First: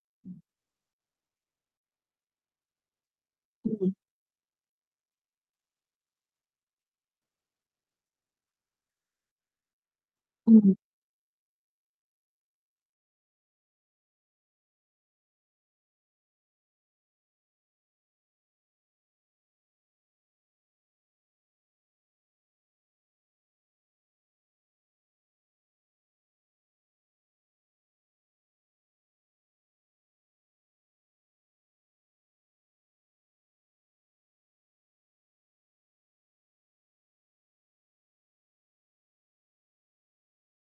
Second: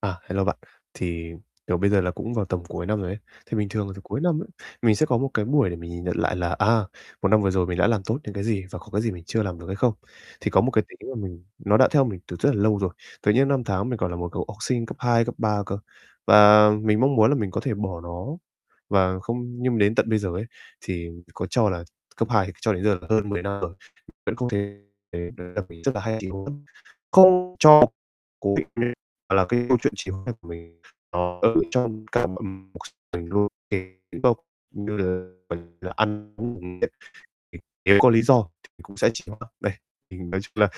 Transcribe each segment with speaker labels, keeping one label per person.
Speaker 1: À. Hello bạn. Thì, kiểu, bây giờ là cũng vào tầm cuối năm rồi ấy. Thì bình thường
Speaker 2: Ừm.
Speaker 1: là tầm cuối năm ấy, mình sẽ có một cái buổi để mình nhìn nhận lại là, à, một năm vừa rồi mình đã làm tốt những cái gì và có cái gì mình chưa làm được hay không. Thì có một
Speaker 2: Ừm.
Speaker 1: cái tính là mình nó đã theo mình từ rất là lâu rồi, từ những năm tháng mình còn là một cậu học sinh cấp 2, cấp 3 cơ, và mình mong muốn là mình có thể bỏ nó và không nhưng đến tận bây giờ ấy, thì có cho là cấp 2 thì cho đến giờ là hơn 10 năm rồi, vẫn không thể thể [unintelligible] rất là hay, kiểu, không cho cố định là cái câu chuyện trì hoãn của mình. Ờ, [unintelligible] nếu có lý do thì cũng sẽ chỉ có [unintelligible] đây. Thì mình nói chung là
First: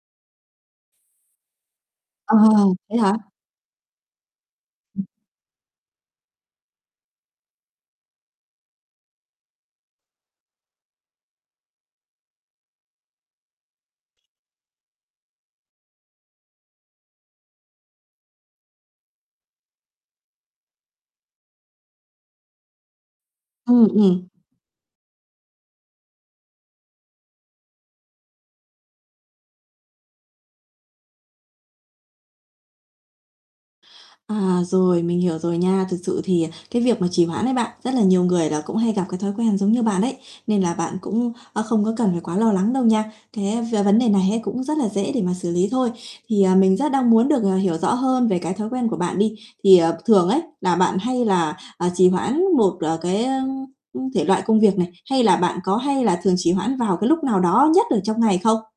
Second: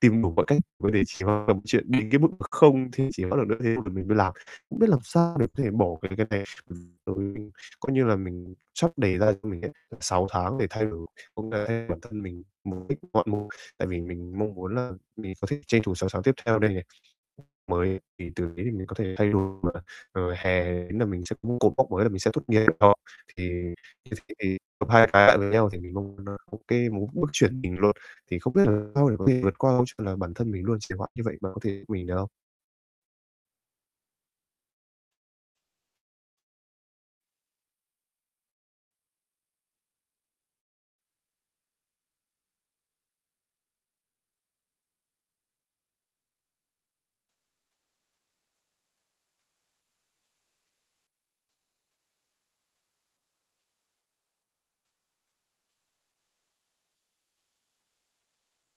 Speaker 1: tìm đủ mọi cách mà để trì hoãn là một chuyện đến cái mức
Speaker 2: Ồ,
Speaker 1: mà không mà không
Speaker 2: thế
Speaker 1: thể
Speaker 2: hả?
Speaker 1: trì hoãn được nữa bắt đầu nữa thế mình mình mới làm. Không biết làm sao để có thể bỏ cái cái này. [unintelligible] Coi như là mình sắp đề ra cho mình ấy, tận 6 tháng để thay đổi cũng là để bản thân mình, mục đích [unintelligible] tại vì mình mong muốn là mình có thể tranh thủ 6 tháng tiếp theo đây này, mới [unintelligible] thì từ đấy thì mình có thể thay đổi mà. Rồi hè ý là mình sẽ muốn cột mốc mới là mình sẽ tốt nghiệp đại học, thì
Speaker 2: Ừm, ừm.
Speaker 1: [unintelligible] thì gộp hai cái lại với nhau thì mình mong là nó ô kê, mình có bước chuyển mình luôn. Thì không biết làm sao để có thể vượt qua câu chuyện là bản thân mình luôn trì hoãn như vậy, bạn có thể giúp mình được không?
Speaker 2: À, rồi, mình hiểu rồi nha. Thực sự thì cái việc mà trì hoãn ấy bạn, rất là nhiều người là cũng hay gặp cái thói quen giống như bạn ấy, nên là bạn cũng, a, không có cần quá lo lắng đâu nha. Thế về vấn đề này ấy cũng rất là dễ để mà xử lý thôi. Thì, à, mình rất đang muốn được, à, hiểu rõ hơn về cái thói quen của bạn đi. Thì, ờ, thường ấy là bạn hay là, ờ, trì hoãn một, ờ, cái, ơ, ưm, thể loại công việc này, hay là bạn có hay là thường trì hoãn vào cái lúc nào đó nhất ở trong ngày không?